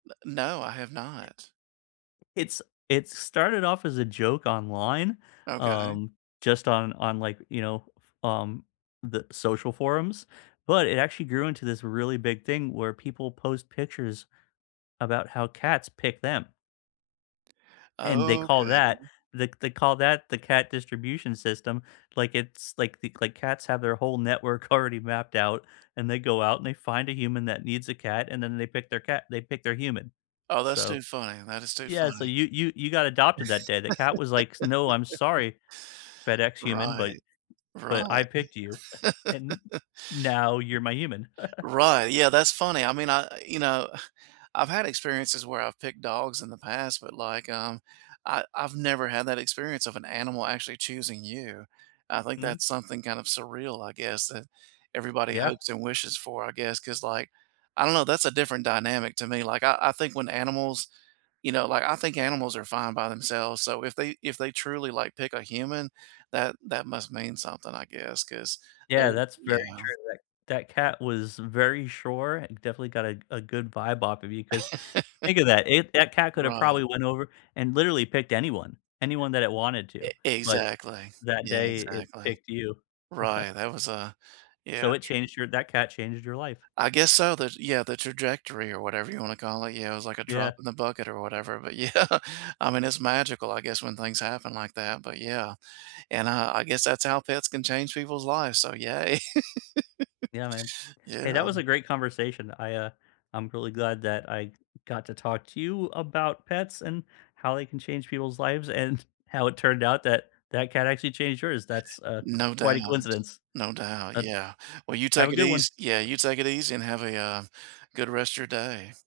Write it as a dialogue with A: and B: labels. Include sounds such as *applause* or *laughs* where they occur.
A: N no, I have not.
B: It s it started off as a joke online,
A: Okay.
B: um, just on on, like, you know, um, the social forums, but, it actually grew into this really big thing where people post pictures about how cats pick them. And they call that
A: Okay.
B: the they call that the cat distribution system. Like it's, like like the like cats have their whole network already mapped out and they go out and they find a human that needs a cat and then they pick their cat they pick their human.
A: Oh, that's too
B: So
A: funny, that is too
B: Yeah, so
A: funny.
B: you you you got adopted that day, the cat was like, "No, I'm
A: *laughs*
B: sorry, FedEx human, but
A: Right.
B: but I
A: Right.
B: picked you *chuckles* and
A: *chuckles*
B: now you're my human." *chuckles*
A: Right, yeah, that's funny, I mean, I I You know, *sighs* I've had experiences where I've picked dogs in the past, but, like, um, I I've never had that experience of an animal actually choosing you. I think
B: Mm.
A: that's something kind of surreal, I guess, that everybody
B: Yeah.
A: hopes and wishes for, I guess, 'cause, like I don't know, that's a different dynamic to me, like, I I think when animals you know, like I think animals are fine by themselves, so if they if they truly, like, pick a human, that that must mean something, I guess, 'cause
B: Yeah,
A: they're
B: that's very
A: Yeah.
B: true. That that cat was very sure, and definitely got a a good vibe off of you 'cause think of that. If that
A: *chuckles*
B: cat could have
A: Right.
B: probably went over and literally picked anyone. Anyone that it wanted to,
A: Ex
B: but
A: exactly.
B: that
A: Yeah,
B: day it
A: exactly.
B: picked you.
A: Right,
B: *chuckles*
A: that was a Yeah,
B: So it
A: true.
B: changed your That cat changed your life.
A: I guess so, that yeah, the trajectory or whatever you wanna to call it, yeah, it was like a drop
B: Yeah.
A: in the bucket or whatever, but, yeah. I mean, it's magical, I guess, when things happen like that, but, yeah. And I I guess that's how pets can change people's lives, so yay.
B: Yeah man.
A: *laughs*
B: Hey,
A: Yeah.
B: that was a great conversation. I, uh I'm really glad that I got to talk to you about pets and, how they can change people's lives and how it turned out that, that cat actually changed yours. That's, uh,
A: No doubt.
B: quite a coincidence.
A: No doubt,
B: Uh
A: yeah. Well, you
B: Have
A: take
B: a
A: it
B: good one.
A: eas Yeah, you take it easy and have a, uh, good rest of your day.